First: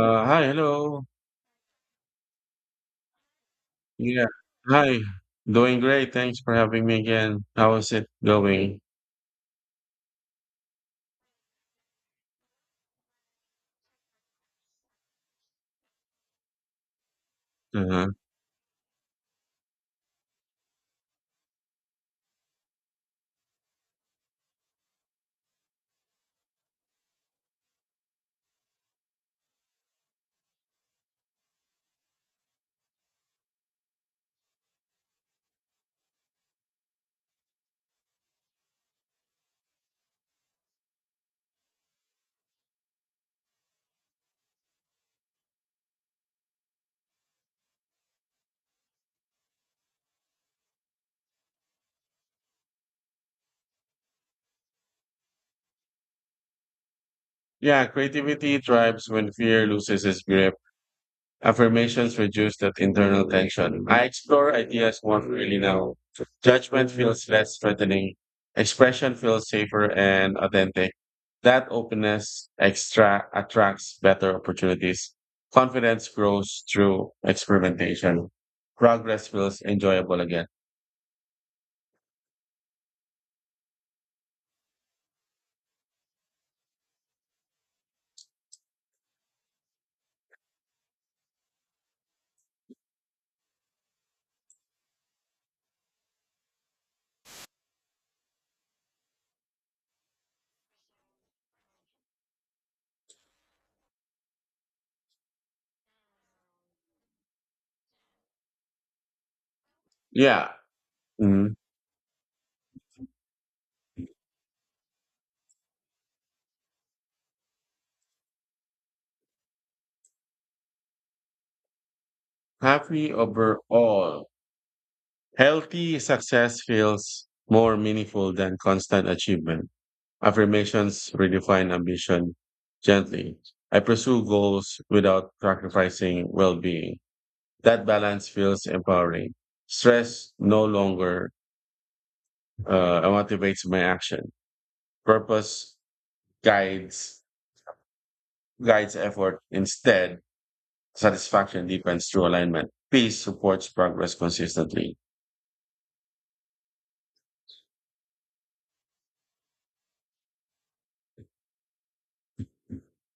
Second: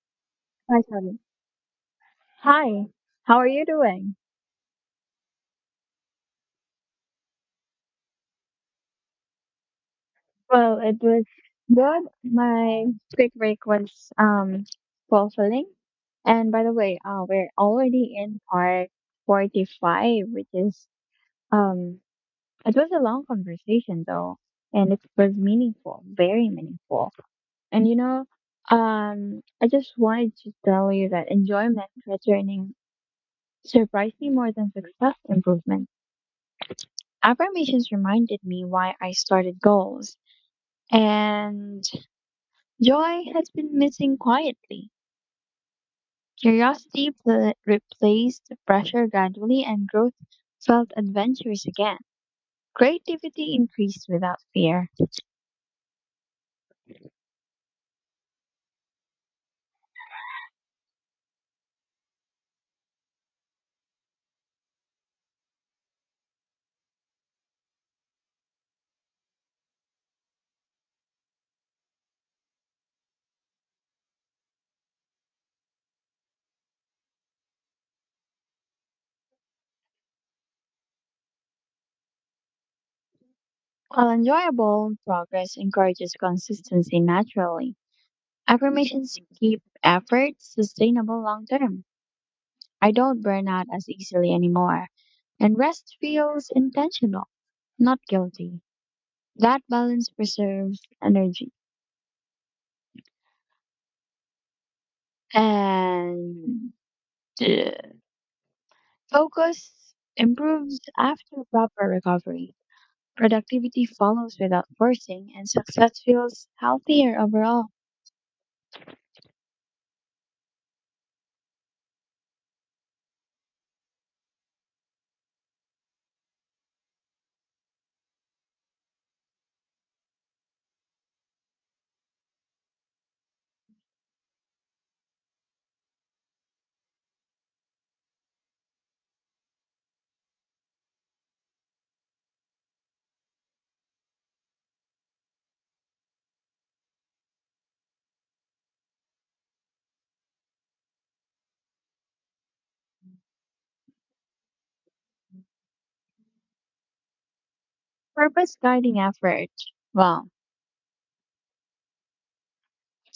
Hi, Hello. sorry. Hi, how are you doing? Yeah, Hi. Doing great. Thanks for having me again. How is it going? Well, it was good. My quick break was um fulfilling. And by the way, we're Uh-huh. already in part 45, which is… um it was a long conversation though, and it was meaningful, very meaningful. And you know, I just wanted to tell you that enjoyment returning surprised me more than success improvement. Affirmations reminded me why I started goals. And joy has been missing quietly. Replaced the pressure gradually, and growth felt adventurous again. Creativity increased without fear. Yeah, creativity thrives when fear loses its grip. Affirmations reduce that internal tension. I explore ideas one really now. Judgment feels less threatening. Expression feels safer and authentic. That openness extra attracts better opportunities. Confidence grows through experimentation. Progress feels enjoyable again. While enjoyable, progress encourages consistency naturally. Affirmations keep effort sustainable long term. I don't burn out as easily anymore, and rest feels intentional, not guilty. That balance preserves energy. And yeah. Focus Yeah. improves after Mhm. proper recovery. Productivity follows without forcing, and success feels healthier overall. Happy overall. Healthy success feels more meaningful than constant achievement. Affirmations redefine ambition gently. I pursue goals without sacrificing well being. That balance feels empowering. Stress no longer motivates my action. Purpose guides guides effort. Instead, satisfaction deepens through alignment. Peace supports progress consistently. Purpose guiding effort. Well,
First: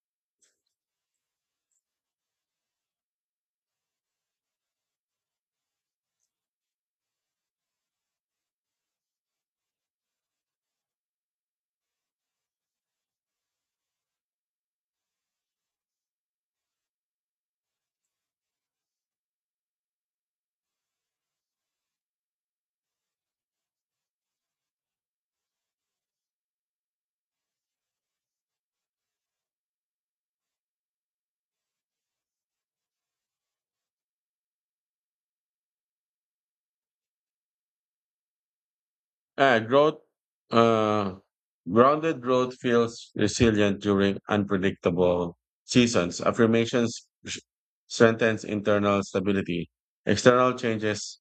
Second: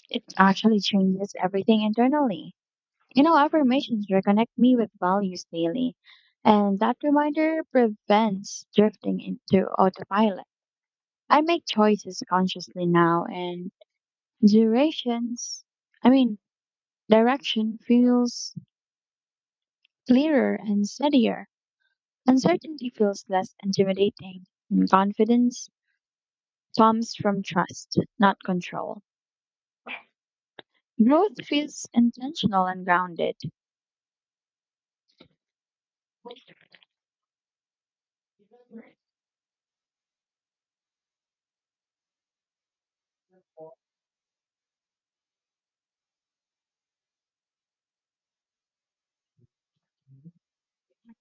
it actually changes everything internally. You know, affirmations reconnect me with values daily, and that reminder prevents drifting into autopilot. I make choices consciously now, and durations, I mean, direction feels clearer and steadier. Uncertainty feels less intimidating, and confidence comes from trust, not control. Growth feels intentional and grounded. Uh, growth, uh, Grounded growth feels resilient during unpredictable seasons. Affirmations strengthens internal stability. External changes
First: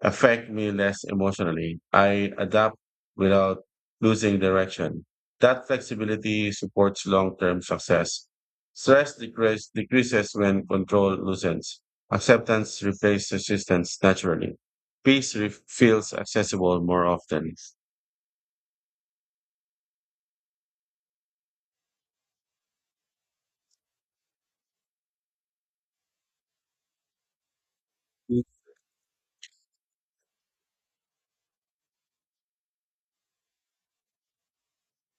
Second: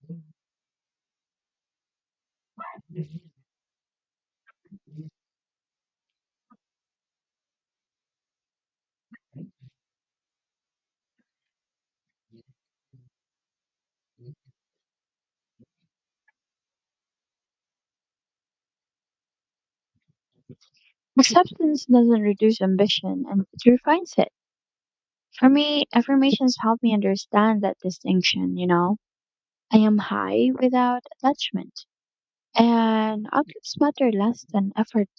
affect me less emotionally. I adapt without losing direction. That flexibility supports long-term success. Decreases when control loosens. Acceptance replaces resistance naturally. Feels accessible more often. Acceptance doesn't reduce ambition, and it refines it. For me, affirmations help me understand that distinction, you know? I am high without attachment, and outcomes matter less than effort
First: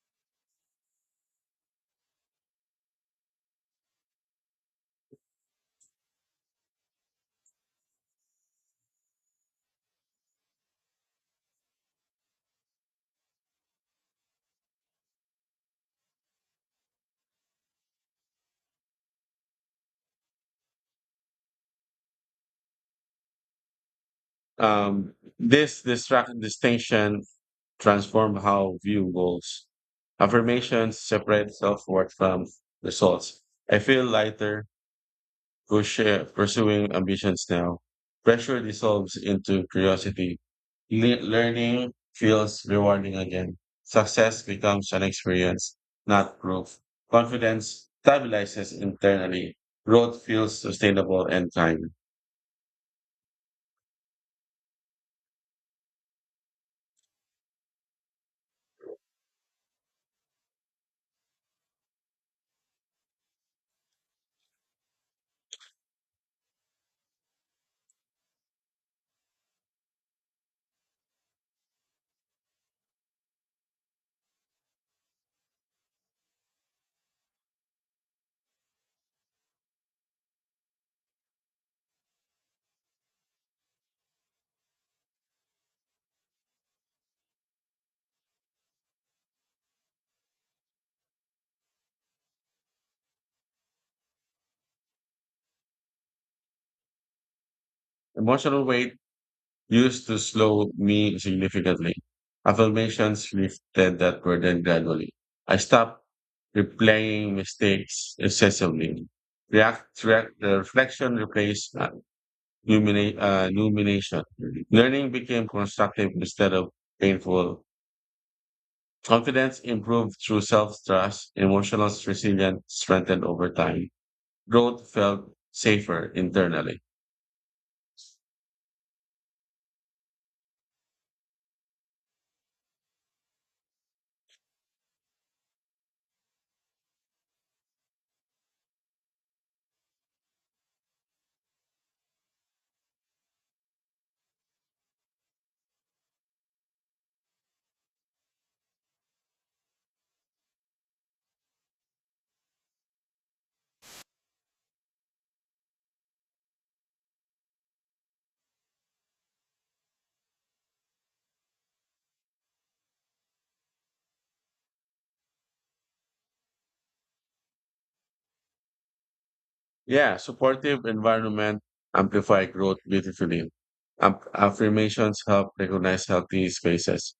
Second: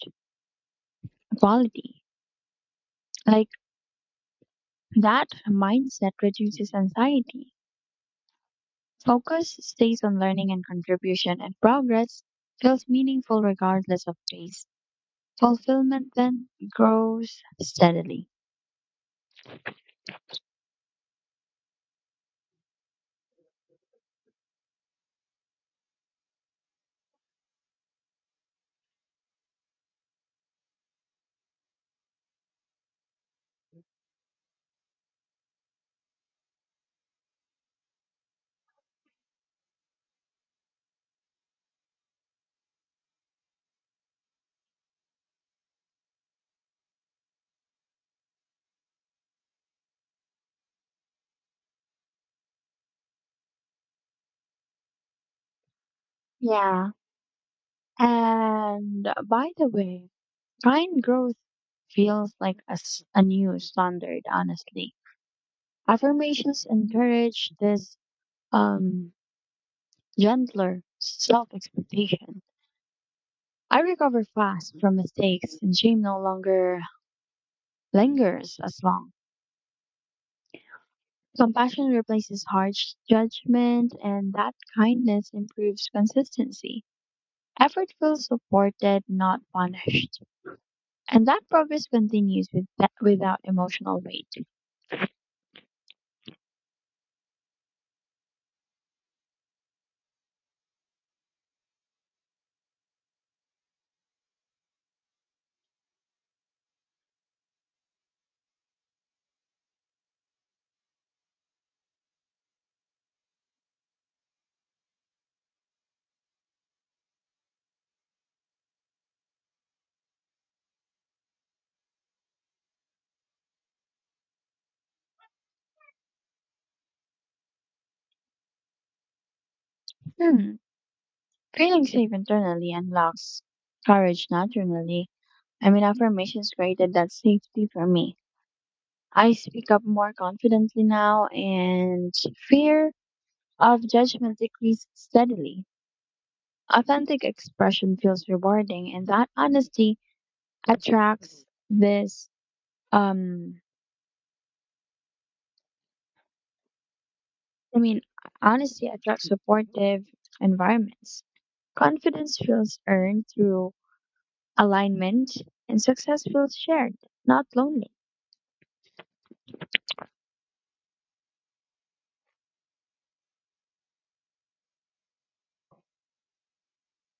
quality. Like that mindset reduces anxiety. Focus stays on learning and contribution, and progress feels meaningful regardless of pace. Fulfillment then grows steadily. This distract distinction transform how view goals. Affirmations separate self worth from results. I feel lighter push, pursuing ambitions now. Pressure dissolves into curiosity. Learning feels rewarding again. Success becomes an experience, not proof. Confidence stabilizes internally. Growth feels sustainable and kind. Yeah. And by the way, kind growth feels like a new standard, honestly. Affirmations encourage this um, gentler self expectation. I recover fast from mistakes, and shame no longer lingers as long. Compassion replaces harsh judgment, and that kindness improves consistency. Effort feels supported, not punished. And that progress continues without emotional weight. Emotional weight used to slow me significantly. Affirmations lifted that burden gradually. I stopped replaying mistakes excessively. The reflection replaced rumination. Learning became constructive instead of painful. Confidence improved through self-trust. Emotional resilience strengthened over time. Growth felt safer internally. Hmm. Feeling safe internally unlocks courage naturally. I mean, affirmations created that safety for me. I speak up more confidently now, and fear of judgment decreased steadily. Authentic expression feels rewarding, and that honesty attracts this. Um, I mean, Honesty attracts supportive environments. Confidence feels earned through alignment, and success feels shared, not lonely. Yeah, supportive environment amplify growth beautifully. Affirmations help recognize healthy spaces.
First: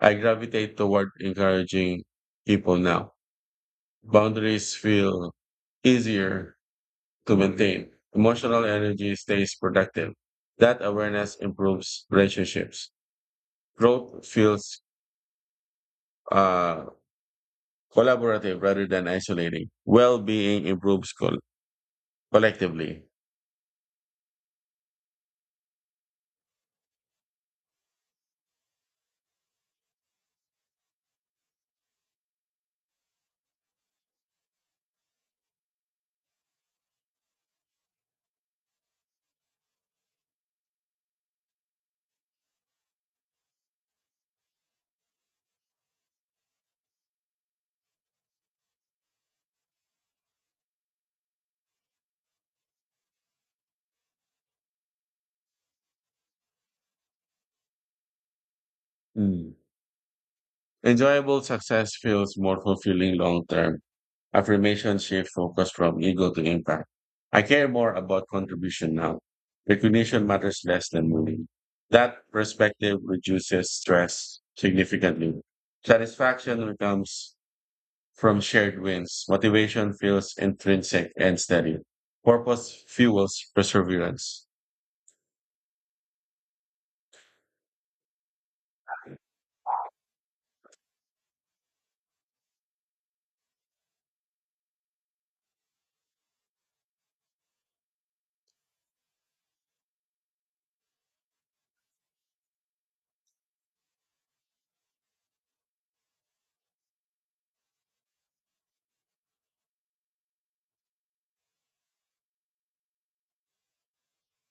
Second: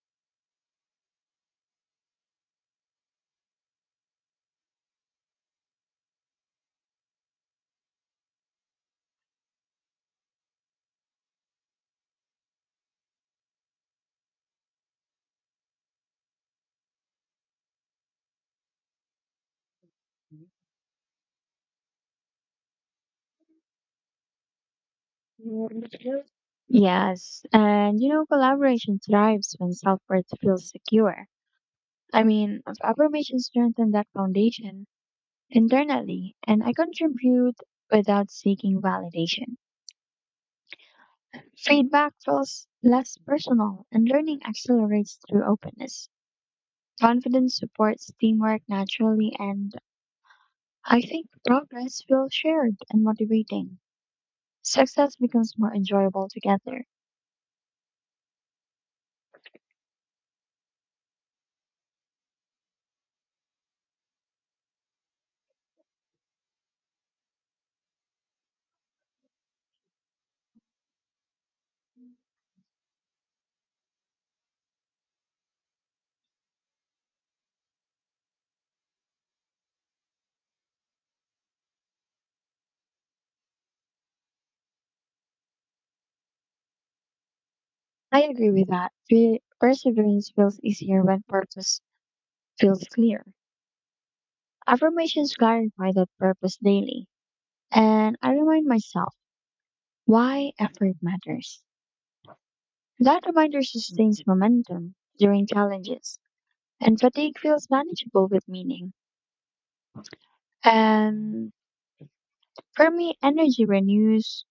I gravitate toward encouraging people now. Boundaries feel easier to maintain. Emotional energy stays productive. That awareness improves relationships. Growth feels uh, collaborative rather than isolating. Well-being improves collectively. Yes, and you know, collaboration thrives when self worth feels secure. I mean, affirmations strengthen that foundation internally, and I contribute without seeking validation. Feedback feels less personal, and learning accelerates through openness. Confidence supports teamwork naturally, and I think progress feels shared and motivating. Success becomes more enjoyable together. Hmm. Enjoyable success feels more fulfilling long term. Affirmation shift focus from ego to impact. I care more about contribution now. Recognition matters less than money. That perspective reduces stress significantly. Satisfaction becomes from shared wins. Motivation feels intrinsic and steady. Purpose fuels perseverance. I agree with that. Perseverance feels easier when purpose feels clear. Affirmations clarify that purpose daily. And I remind myself why effort matters. That reminder sustains momentum during challenges, and fatigue feels manageable with meaning. And for me, energy renews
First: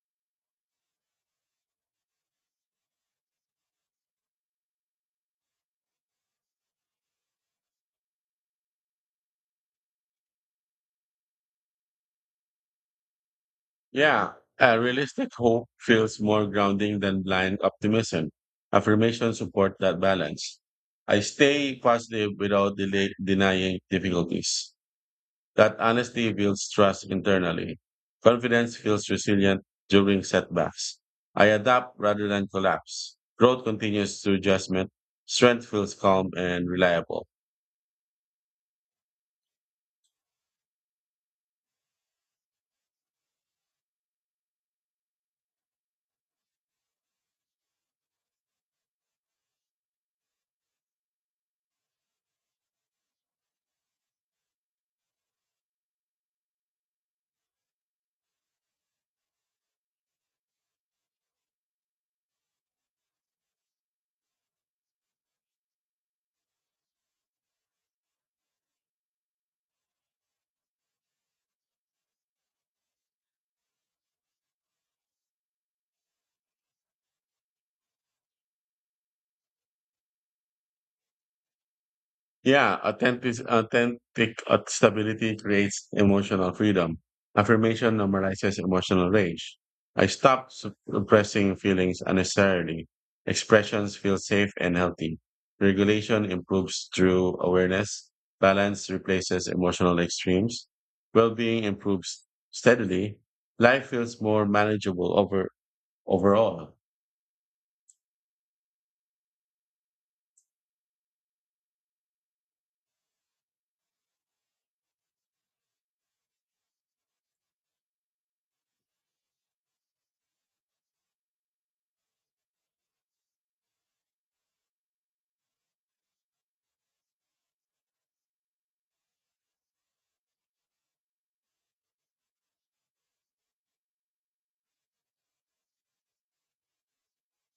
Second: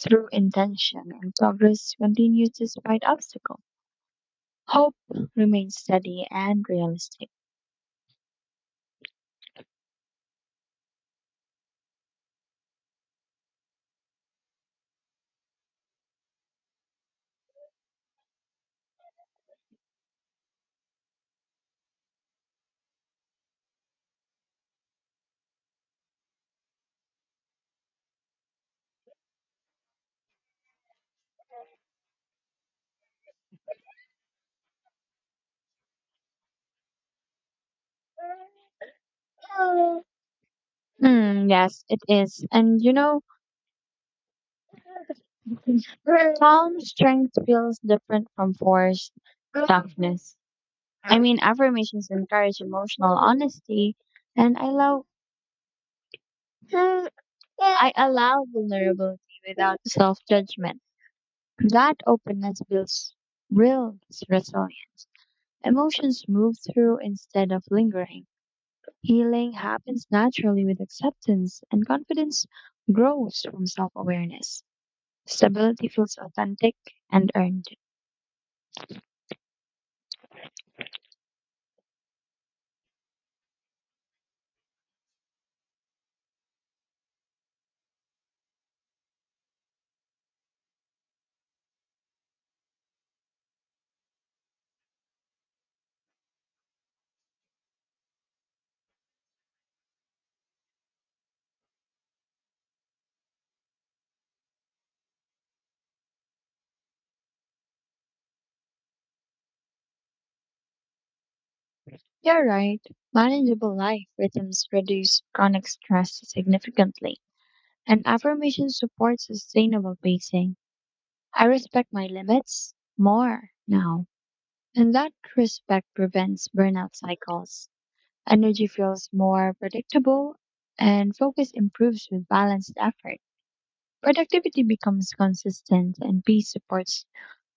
through intention, and progress continues despite obstacle. Hope remains steady and realistic. Yeah, a realistic hope feels more grounding than blind optimism. Affirmations support that balance. I stay positive without delay, denying difficulties. That honesty builds trust internally. Confidence feels resilient during setbacks. I adapt rather than collapse. Growth continues through adjustment. Strength feels calm and reliable. Mm, yes, it is. And you know, calm strength feels different from forced toughness. I mean, affirmations encourage emotional honesty, and I allow vulnerability without self judgment. That openness builds real resilience. Emotions move through instead of lingering. Healing happens naturally with acceptance, and confidence grows from self awareness. Stability feels authentic and earned. Yeah, authentic, authentic stability creates emotional freedom. Affirmation normalizes emotional rage. I stop suppressing feelings unnecessarily. Expressions feel safe and healthy. Regulation improves through awareness. Balance replaces emotional extremes. Well-being improves steadily. Life feels more manageable overall. You're right. Manageable life rhythms reduce chronic stress significantly, and affirmation supports sustainable pacing. I respect my limits more now, and that respect prevents burnout cycles. Energy feels more predictable, and focus improves with balanced effort. Productivity becomes consistent, and peace supports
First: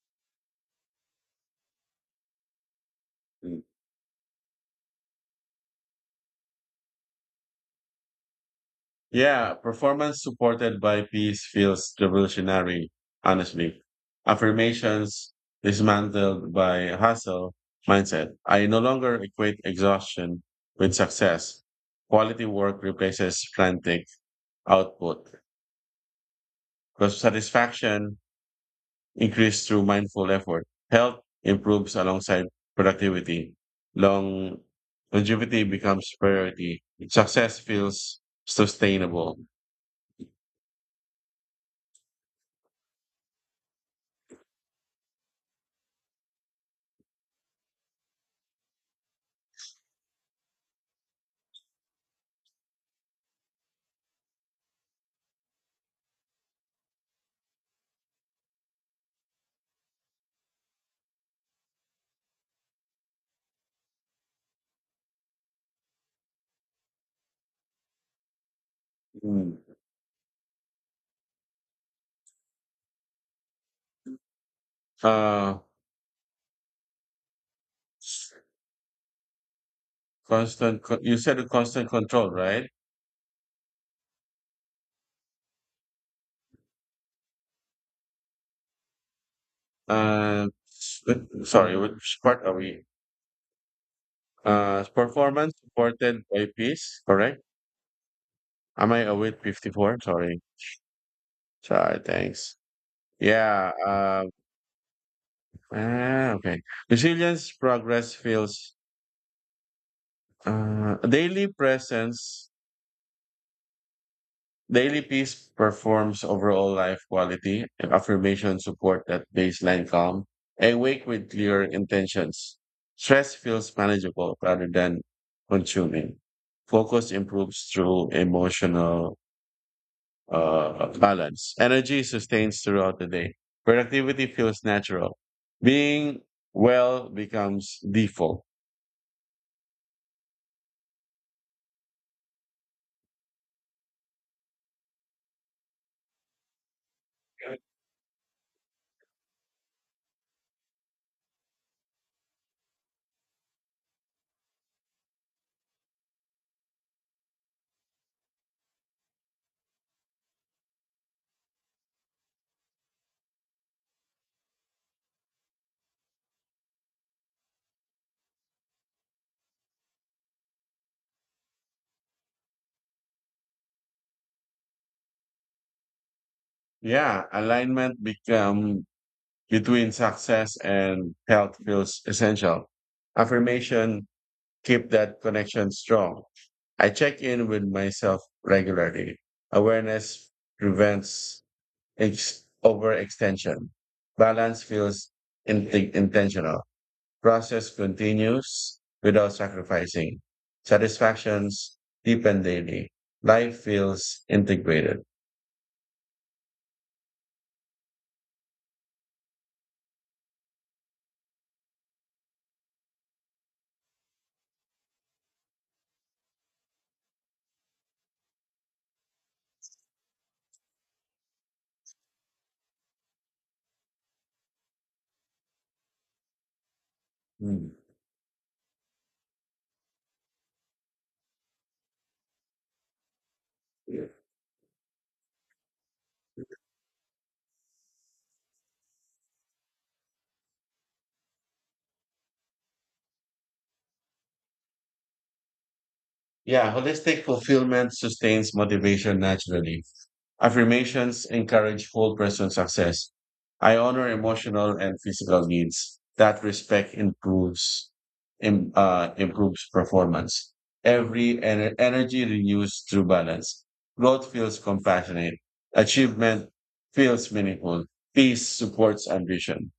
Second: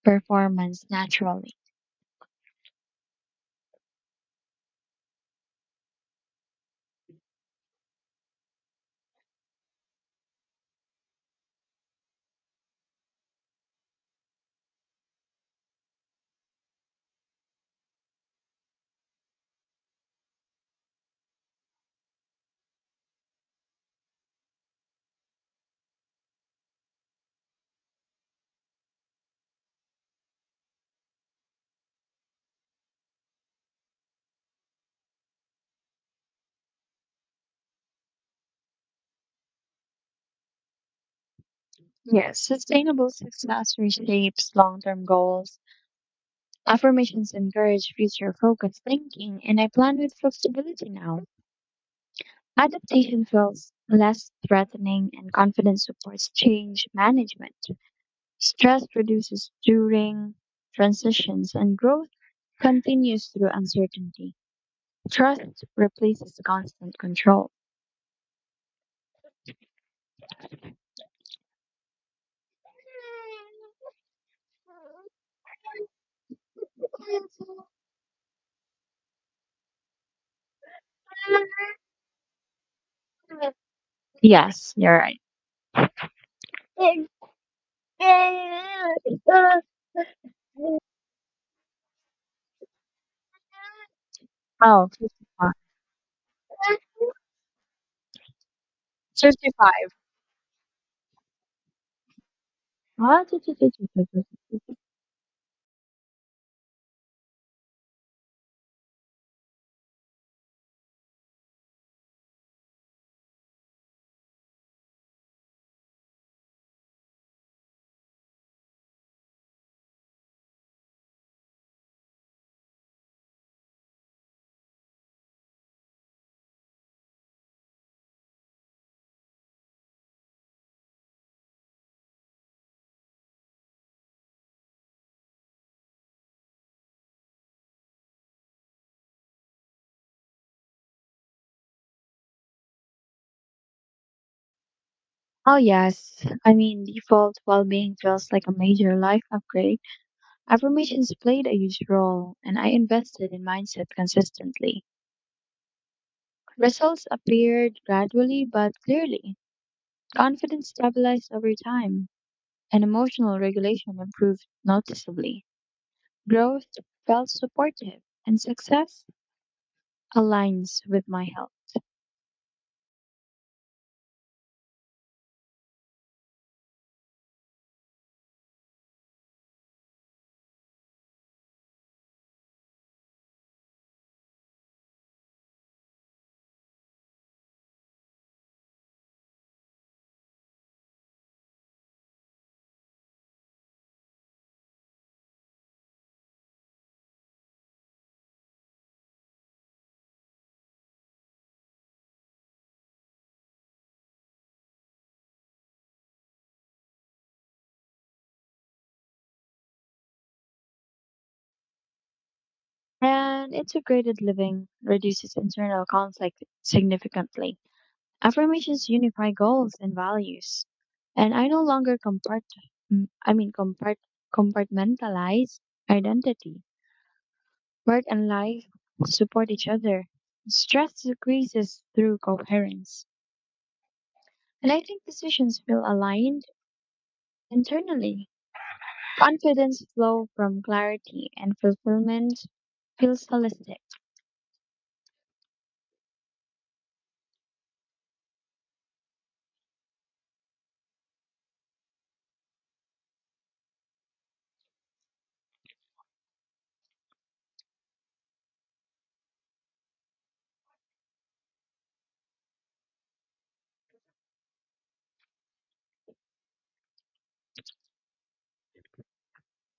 performance naturally. Yeah, performance supported by peace feels revolutionary, honestly. Affirmations dismantled by hustle mindset. I no longer equate exhaustion with success. Quality work replaces frantic output because satisfaction increased through mindful effort. Health improves alongside productivity. Long Longevity becomes priority. Success feels sustainable. Yes, sustainable success reshapes long term goals. Affirmations encourage future focused thinking, and I plan with flexibility now. Adaptation feels less threatening and confidence supports change management. Stress reduces during transitions and growth continues through uncertainty. Trust replaces constant control. Mm. Uh, you said the constant control, right? Yes, you're right. Sorry, which part are we? Oh, 55. Performance supported by peace, correct? Am I awake 55. 54? Sorry. Sorry, thanks. Ah, Yeah, uh, okay. Resilience, progress feels, daily presence. Daily peace performs overall life quality and affirmation support that baseline calm. Awake with clear intentions. Stress feels manageable rather than consuming. Focus improves through emotional balance. Energy sustains throughout the day. Productivity feels natural. Being well becomes default. oh, yes. I mean, default well being feels like a major life upgrade. Affirmations played a huge role, and I invested in mindset consistently. Results appeared gradually but clearly. Confidence stabilized over time, and emotional regulation improved noticeably. Growth felt supportive, and success aligns with my health. Yeah, alignment become between success and health feels essential. Affirmation keep that connection strong. I check in with myself regularly. Awareness prevents overextension. Balance feels in- intentional. Process continues without sacrificing. Satisfactions deepen daily. Life feels integrated. And integrated living reduces internal conflict significantly. Affirmations unify goals and values, and I no longer mm, I mean compart compartmentalize identity. Hmm. Work and life support each other. Stress decreases through coherence, and I think decisions feel aligned internally. Confidence flow from clarity, and fulfillment feels holistic. Yeah, holistic fulfillment sustains motivation naturally. Affirmations encourage whole person success. I honor emotional and physical needs. That respect improves performance. Energy renews through balance. Growth feels compassionate. Achievement feels meaningful. Peace supports ambition.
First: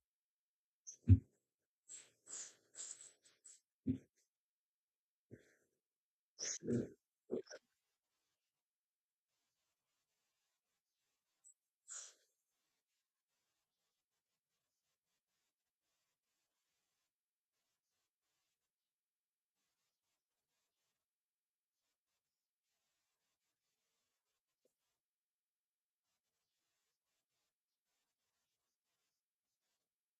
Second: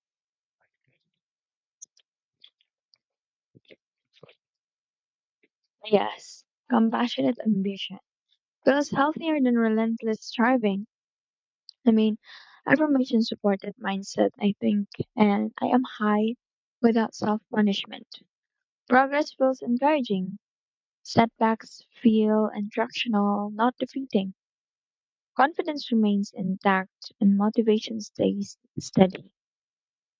Yes, compassionate ambition feels healthier than relentless striving. I mean, affirmation supported mindset, I think, and I am high without self punishment. Progress feels encouraging. Setbacks feel instructional, not defeating. Confidence remains intact and motivation stays steady.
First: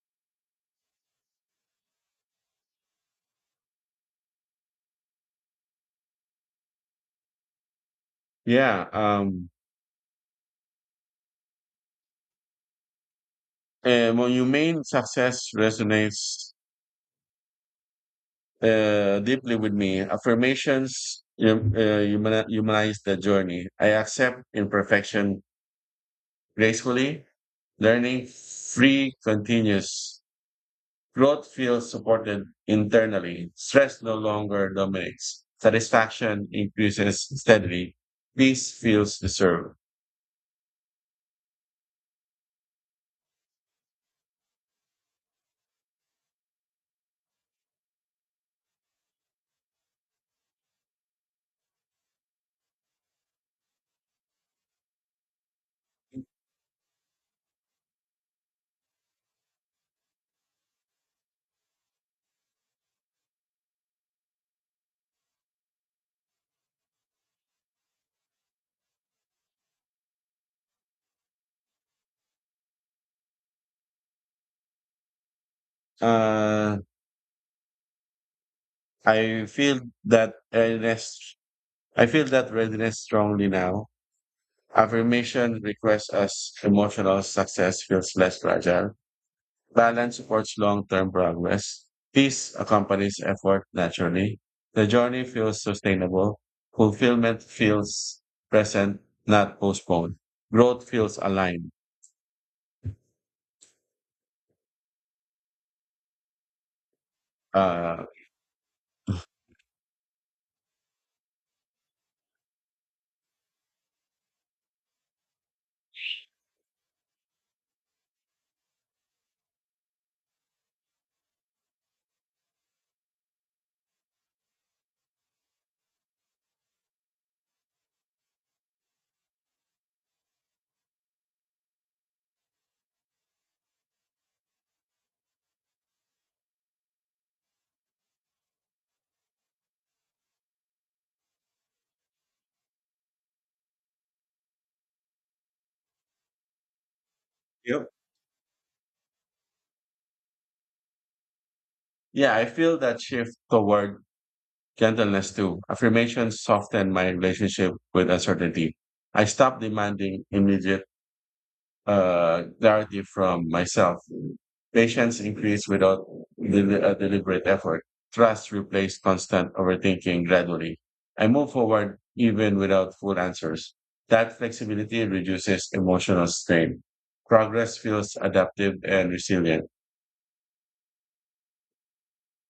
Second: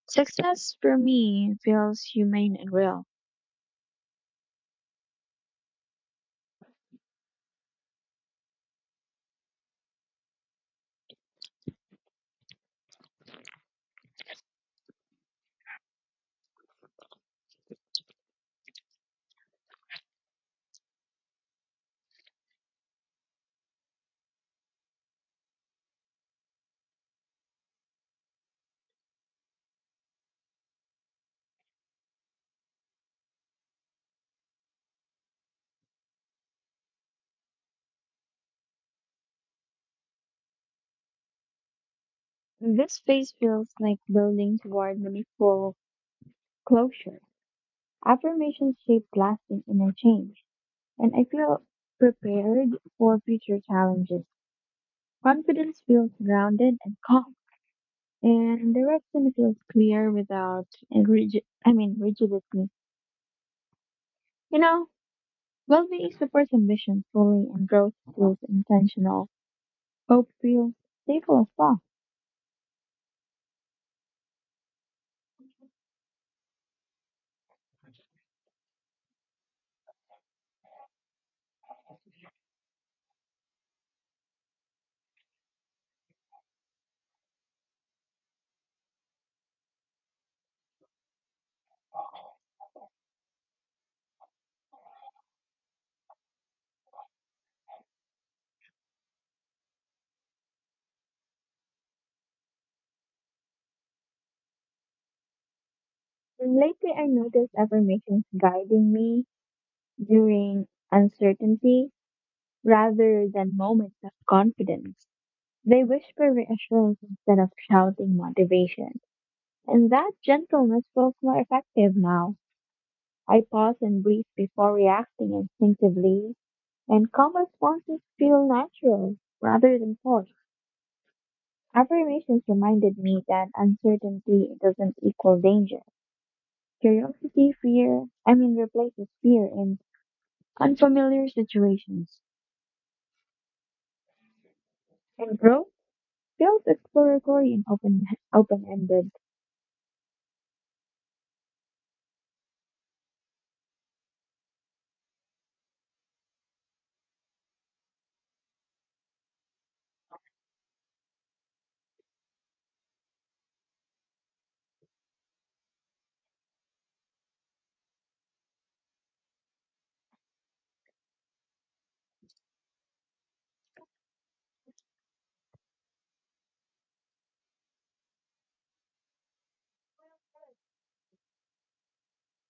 Success for me feels humane and real. Yeah. And when you mean success resonates deeply with me. Affirmations humanize the journey. I accept imperfection gracefully. Learning free continues. Growth feels supported internally. Stress no longer dominates. Satisfaction increases steadily. Peace feels deserved. This phase feels like building toward meaningful closure. Affirmations shape lasting inner change, and I feel prepared for future challenges. Confidence feels grounded and calm, and direction feels clear without a rigid, I mean, rigidity. You know, well-being supports ambition fully, and growth feels intentional. Hope feels stable as well. Uh, I feel that readiness, I feel that readiness strongly now. Affirmation requests us emotional success feels less fragile. Balance supports long-term progress. Peace accompanies effort naturally. The journey feels sustainable. Fulfillment feels present, not postponed. Growth feels aligned. And lately, I noticed Uh, affirmations guiding me during uncertainty rather than moments of confidence. They whisper reassurance instead of shouting motivation, and that gentleness feels more effective now. I pause and breathe before reacting instinctively, and calm responses feel natural rather than forced. Affirmations reminded me that uncertainty doesn't equal danger. Curiosity replaces fear in unfamiliar situations. And growth feels exploratory and yep. Open-ended. Yeah, I feel that shift toward gentleness too. Affirmations soften my relationship with uncertainty. I stop demanding immediate clarity from myself. Patience increased without a deliberate effort. Trust replaced constant overthinking gradually. I move forward even without full answers. That flexibility reduces emotional strain. Progress feels adaptive and resilient.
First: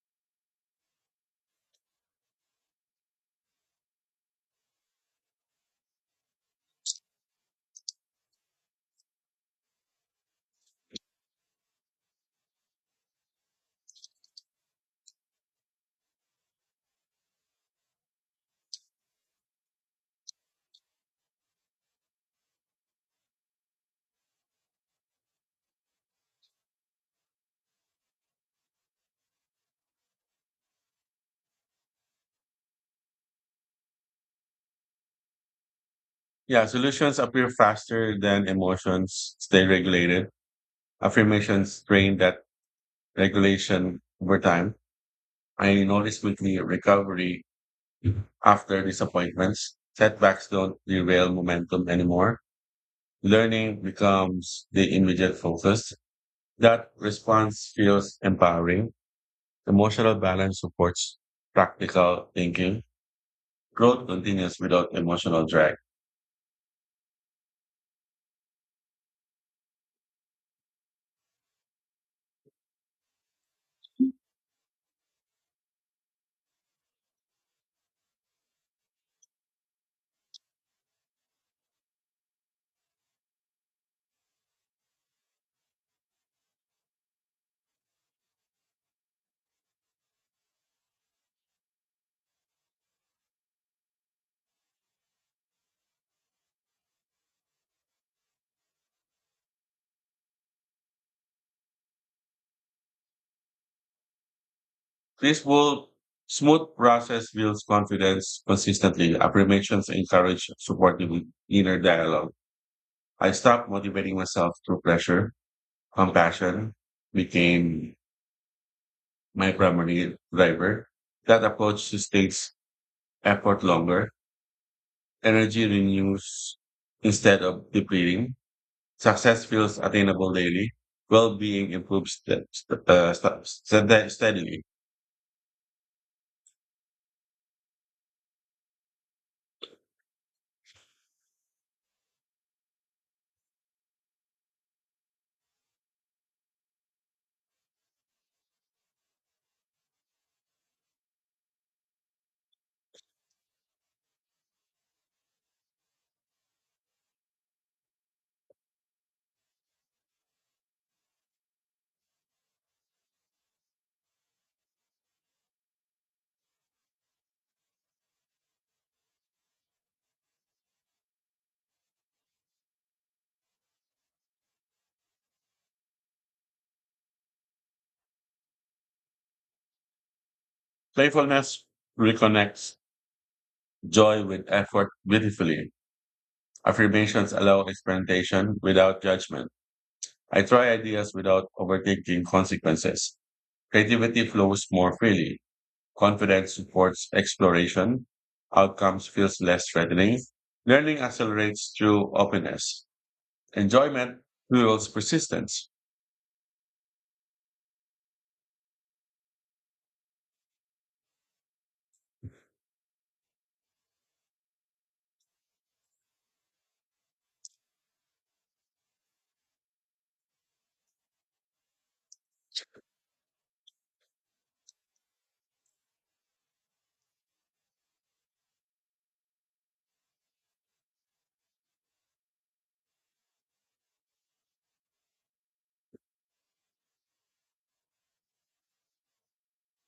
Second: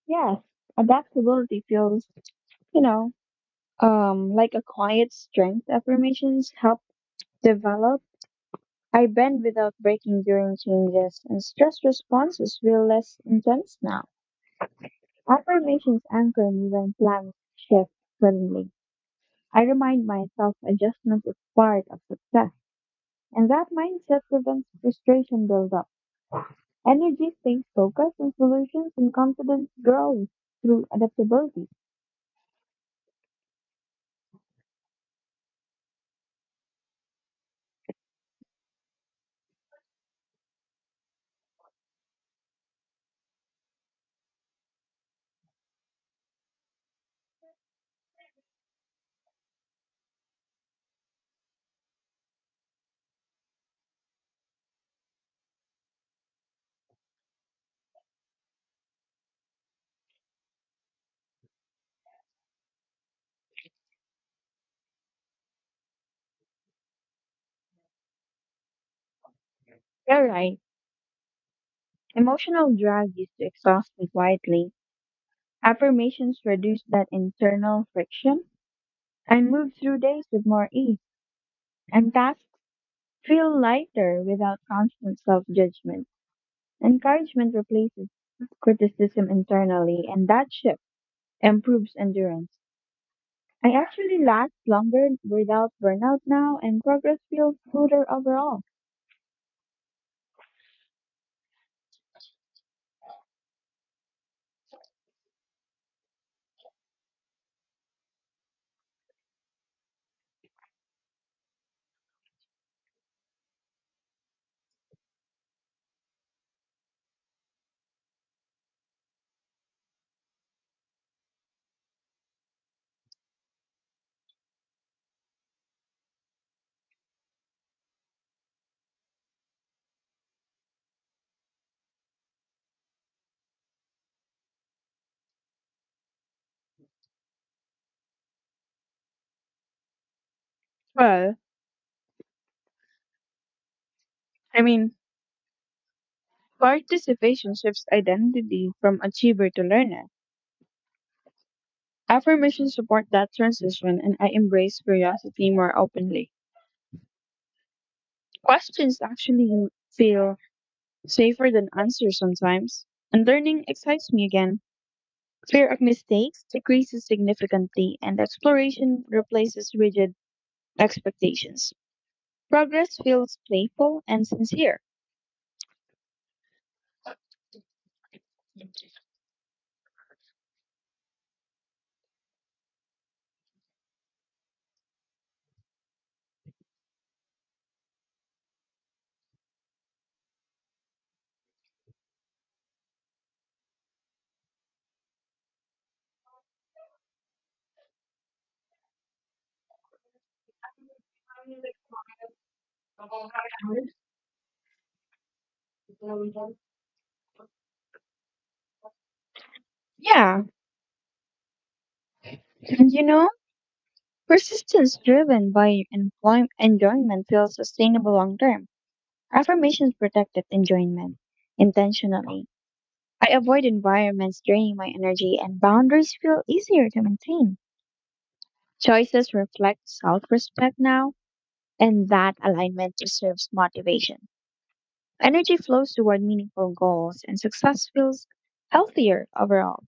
Yes, adaptability feels, you know, like a quiet strength affirmations help develop. I bend without breaking during changes, and stress responses feel less intense now. Affirmations anchor me when plans shift suddenly. I remind myself adjustment is part of success, and that mindset prevents frustration buildup. Energy stays focused on solutions, and confidence grows through adaptability. Yeah, solutions appear faster than emotions stay regulated. Affirmations train that regulation over time. I notice quickly recovery after disappointments. Setbacks don't derail momentum anymore. Learning becomes the immediate focus. That response feels empowering. Emotional balance supports practical thinking. Growth continues without emotional drag. You're right. Emotional drag used to exhaust me quietly. Affirmations reduce that internal friction. I move through days with more ease, and tasks feel lighter without constant self judgment. Encouragement replaces criticism internally, and that shift improves endurance. I actually last longer without burnout now, and progress feels smoother overall. This will Smooth process builds confidence consistently. Affirmations encourage supportive inner dialogue. I stopped motivating myself through pressure. Compassion became my primary driver. That approach sustains effort longer energy renews instead of depleting. Success feels attainable daily. Well-being improves steadily. Well, I mean, Participation shifts identity from achiever to learner. Affirmations support that transition, and I embrace curiosity more openly. Questions actually feel safer than answers sometimes, and learning excites me again. Fear of mistakes decreases significantly, and exploration replaces rigid expectations. Progress feels playful and sincere. Playfulness reconnects joy with effort beautifully. Affirmations allow experimentation without judgment. I try ideas without overthinking consequences. Creativity flows more freely. Confidence supports exploration. Outcomes feels less threatening. Learning accelerates through openness. Enjoyment fuels persistence. Yeah, and you know, persistence driven by enjoyment feels sustainable long term. Affirmations protect that enjoyment intentionally. I avoid environments draining my energy, and boundaries feel easier to maintain. Choices reflect self respect now, and that alignment preserves motivation. Energy flows toward meaningful goals, and success feels healthier overall.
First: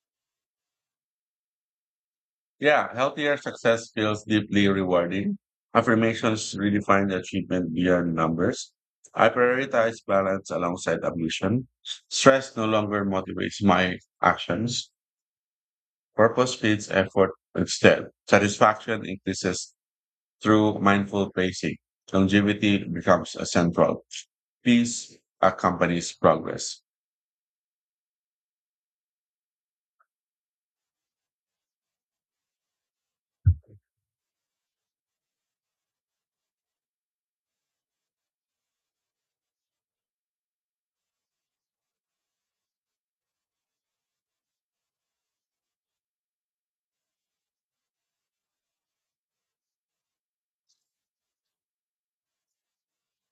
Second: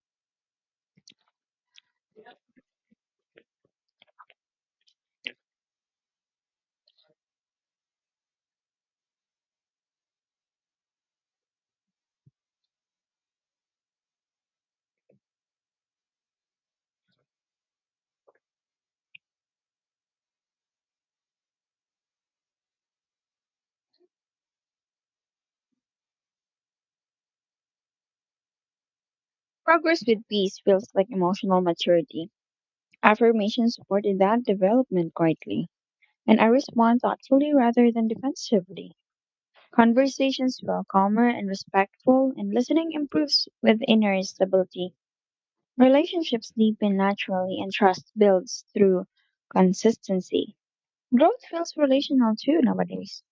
Yeah, healthier success feels deeply rewarding. Affirmations redefine the achievement beyond numbers. I prioritize balance alongside ambition. Stress no longer motivates my actions. Purpose feeds effort instead. Satisfaction increases through mindful pacing. Longevity becomes a central. Peace accompanies progress. Progress with peace feels like emotional maturity. Affirmations supported that development quietly, and I respond thoughtfully rather than defensively. Conversations feel calmer and respectful, and listening improves with inner stability. Relationships deepen naturally, and trust builds through consistency. Growth feels relational too nowadays.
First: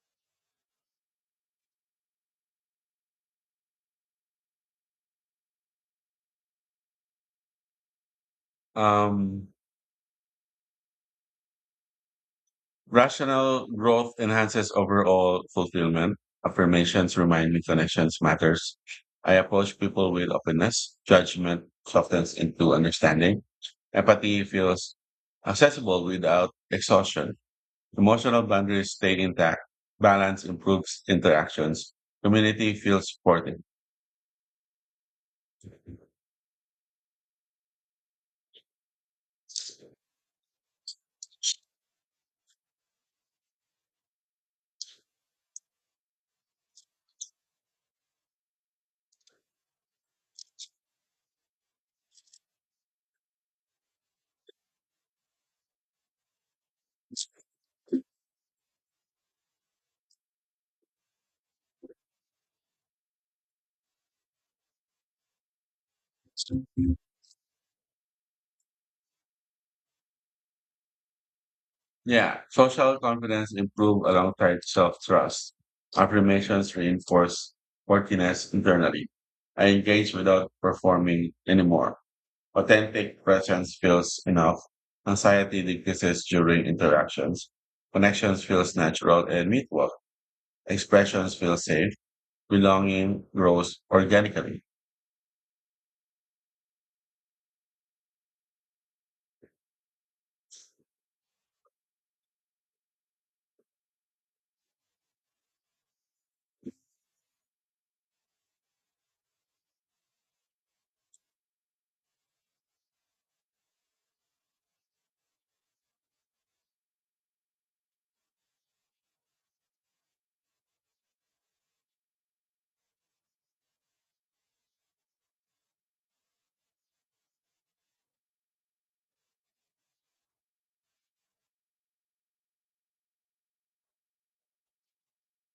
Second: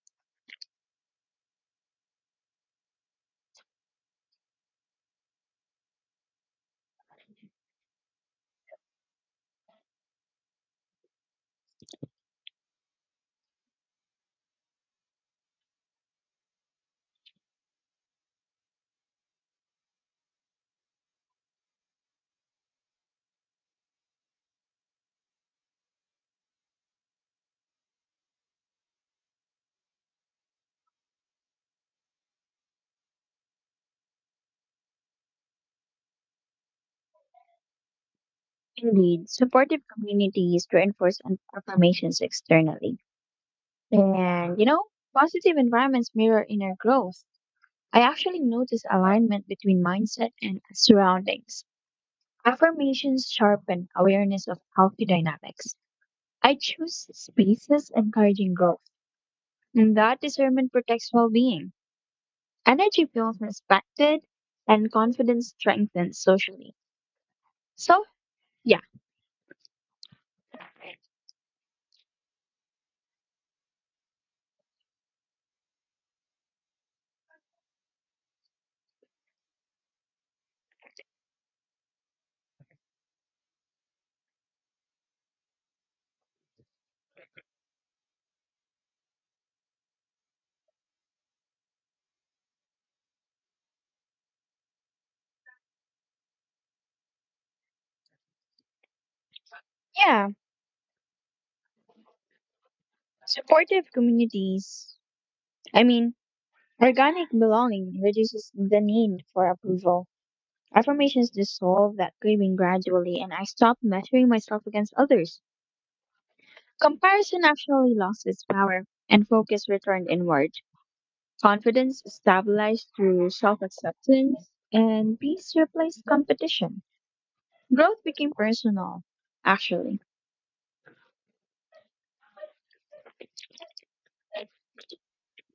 Um, Rational growth enhances overall fulfillment. Affirmations remind me connections matters. I approach people with openness. Judgment softens into understanding. Empathy feels accessible without exhaustion. Emotional boundaries stay intact. Balance improves interactions. Community feels supported. Indeed, supportive communities reinforce and affirmations externally. And, you know, positive environments mirror inner growth. I actually notice alignment between mindset and surroundings. Affirmations sharpen awareness of healthy dynamics. I choose spaces encouraging growth, and that discernment protects well being. Energy feels respected, and confidence strengthens socially. So, Yeah, social confidence improve alongside self-trust. Affirmations reinforce worthiness internally. I engage without performing anymore. Authentic presence feels enough. Anxiety decreases during interactions. Connections feels natural and mutual. Expressions feel safe. Belonging grows organically. yeah, supportive communities, I mean, organic belonging reduces the need for approval. Affirmations dissolve that craving gradually, and I stop measuring myself against others. Comparison actually lost its power, and focus returned inward. Confidence stabilized through self acceptance, and peace replaced competition. Growth became personal, actually.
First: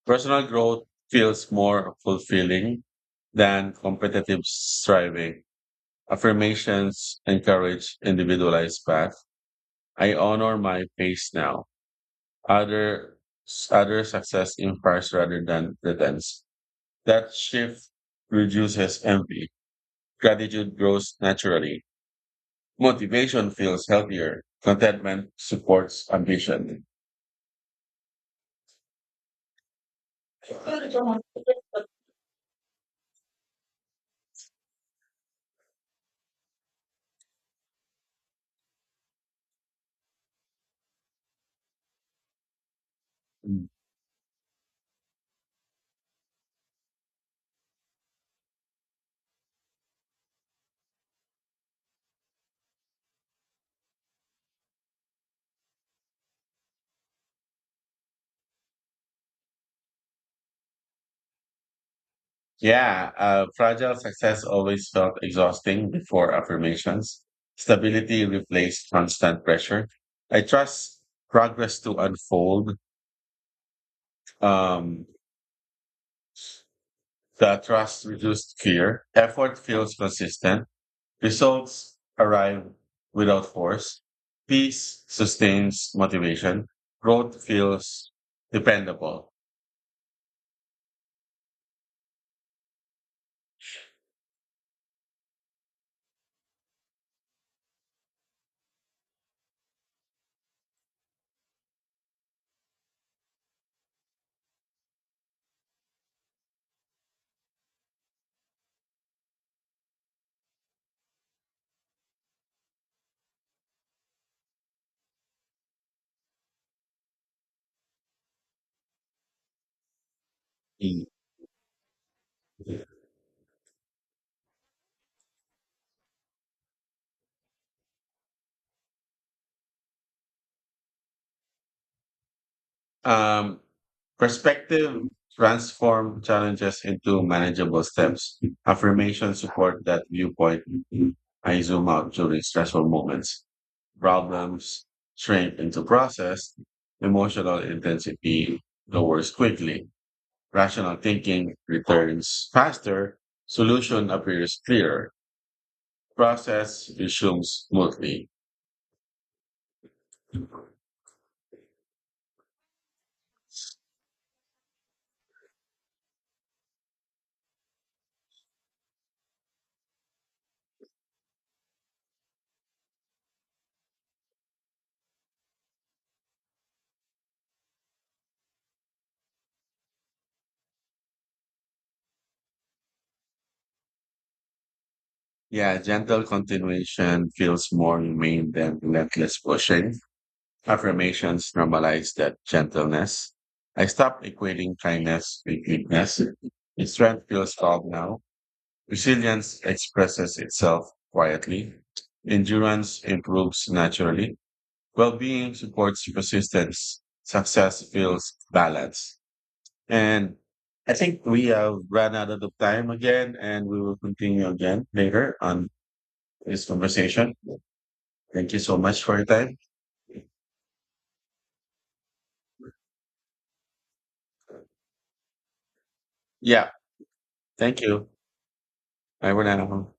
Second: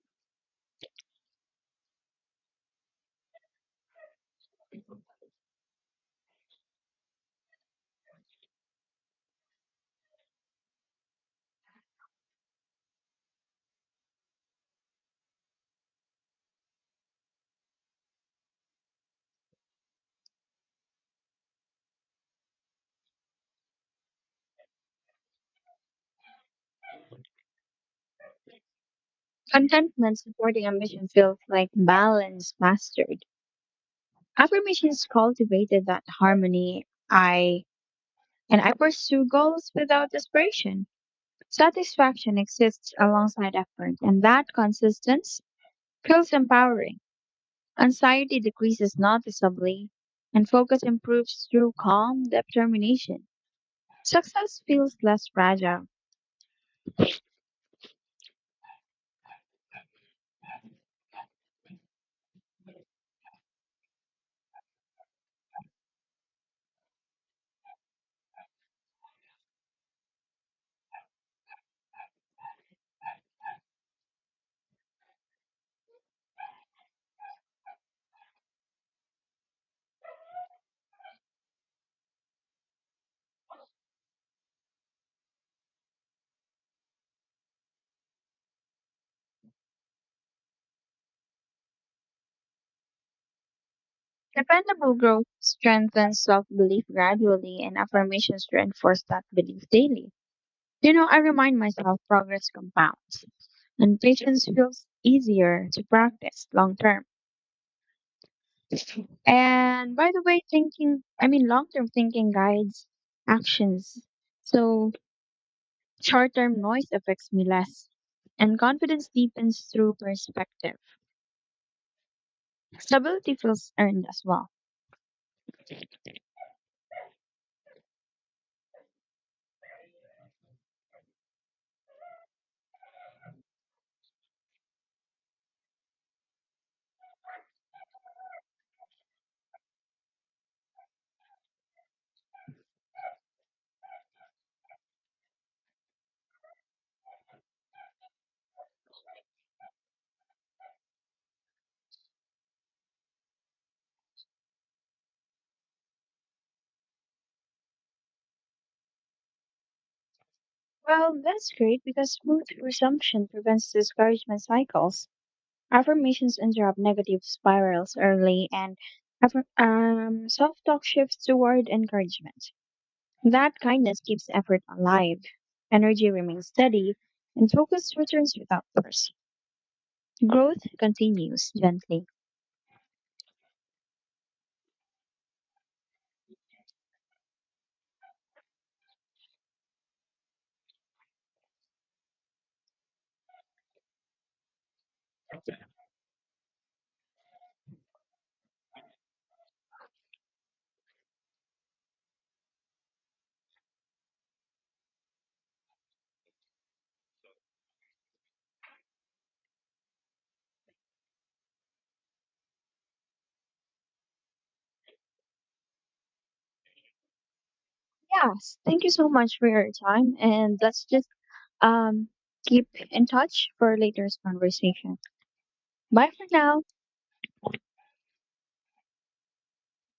Personal growth feels more fulfilling than competitive striving. Affirmations encourage individualized path. I honor my pace now. Other other success imparts rather than pretense. That shift reduces envy. Gratitude grows naturally. Motivation feels healthier. Contentment supports ambition. Contentment supporting ambition feels like balance mastered. Affirmations cultivated that harmony I And I pursue goals without desperation. Satisfaction exists alongside effort, and that consistency feels empowering. Anxiety decreases noticeably, and focus improves through calm determination. Success feels less fragile. Yeah, fragile success always felt exhausting before affirmations. Stability replaced constant pressure. I trust progress to unfold. Um, the trust reduced fear. Effort feels consistent. Results arrive without force. Peace sustains motivation. Growth feels dependable. Dependable growth strengthens self belief gradually, and affirmations reinforce that belief daily. You know, I remind myself progress compounds, and patience feels easier to practice long term. And by the way, long term thinking guides actions. So short term noise affects me less. And confidence deepens through perspective. Mm. Stability feels earned as well. Um, Perspective transform challenges into manageable steps. Affirmation support that viewpoint. I zoom out during stressful moments. Problems shrink into process. Emotional intensity lowers quickly. Rational thinking returns faster. Solution appears clearer. Process resumes smoothly. Well, that's great because smooth resumption prevents discouragement cycles. Affirmations interrupt negative spirals early, and self talk shifts toward encouragement. That kindness keeps effort alive, energy remains steady, and focus returns without force. Growth continues gently. Yeah, gentle continuation feels more humane than relentless pushing. Affirmations normalize that gentleness. I stopped equating kindness with weakness. Strength feels calm now. Resilience expresses itself quietly. Endurance improves naturally. Well-being supports persistence. Success feels balanced. And I think we have run out of the time again, and we will continue again later on this conversation. Thank Yes, you so thank you much so for your much for time. your time, and let's just um, keep in touch for later's conversation. Bye for now. Yeah, thank you. Bye for now.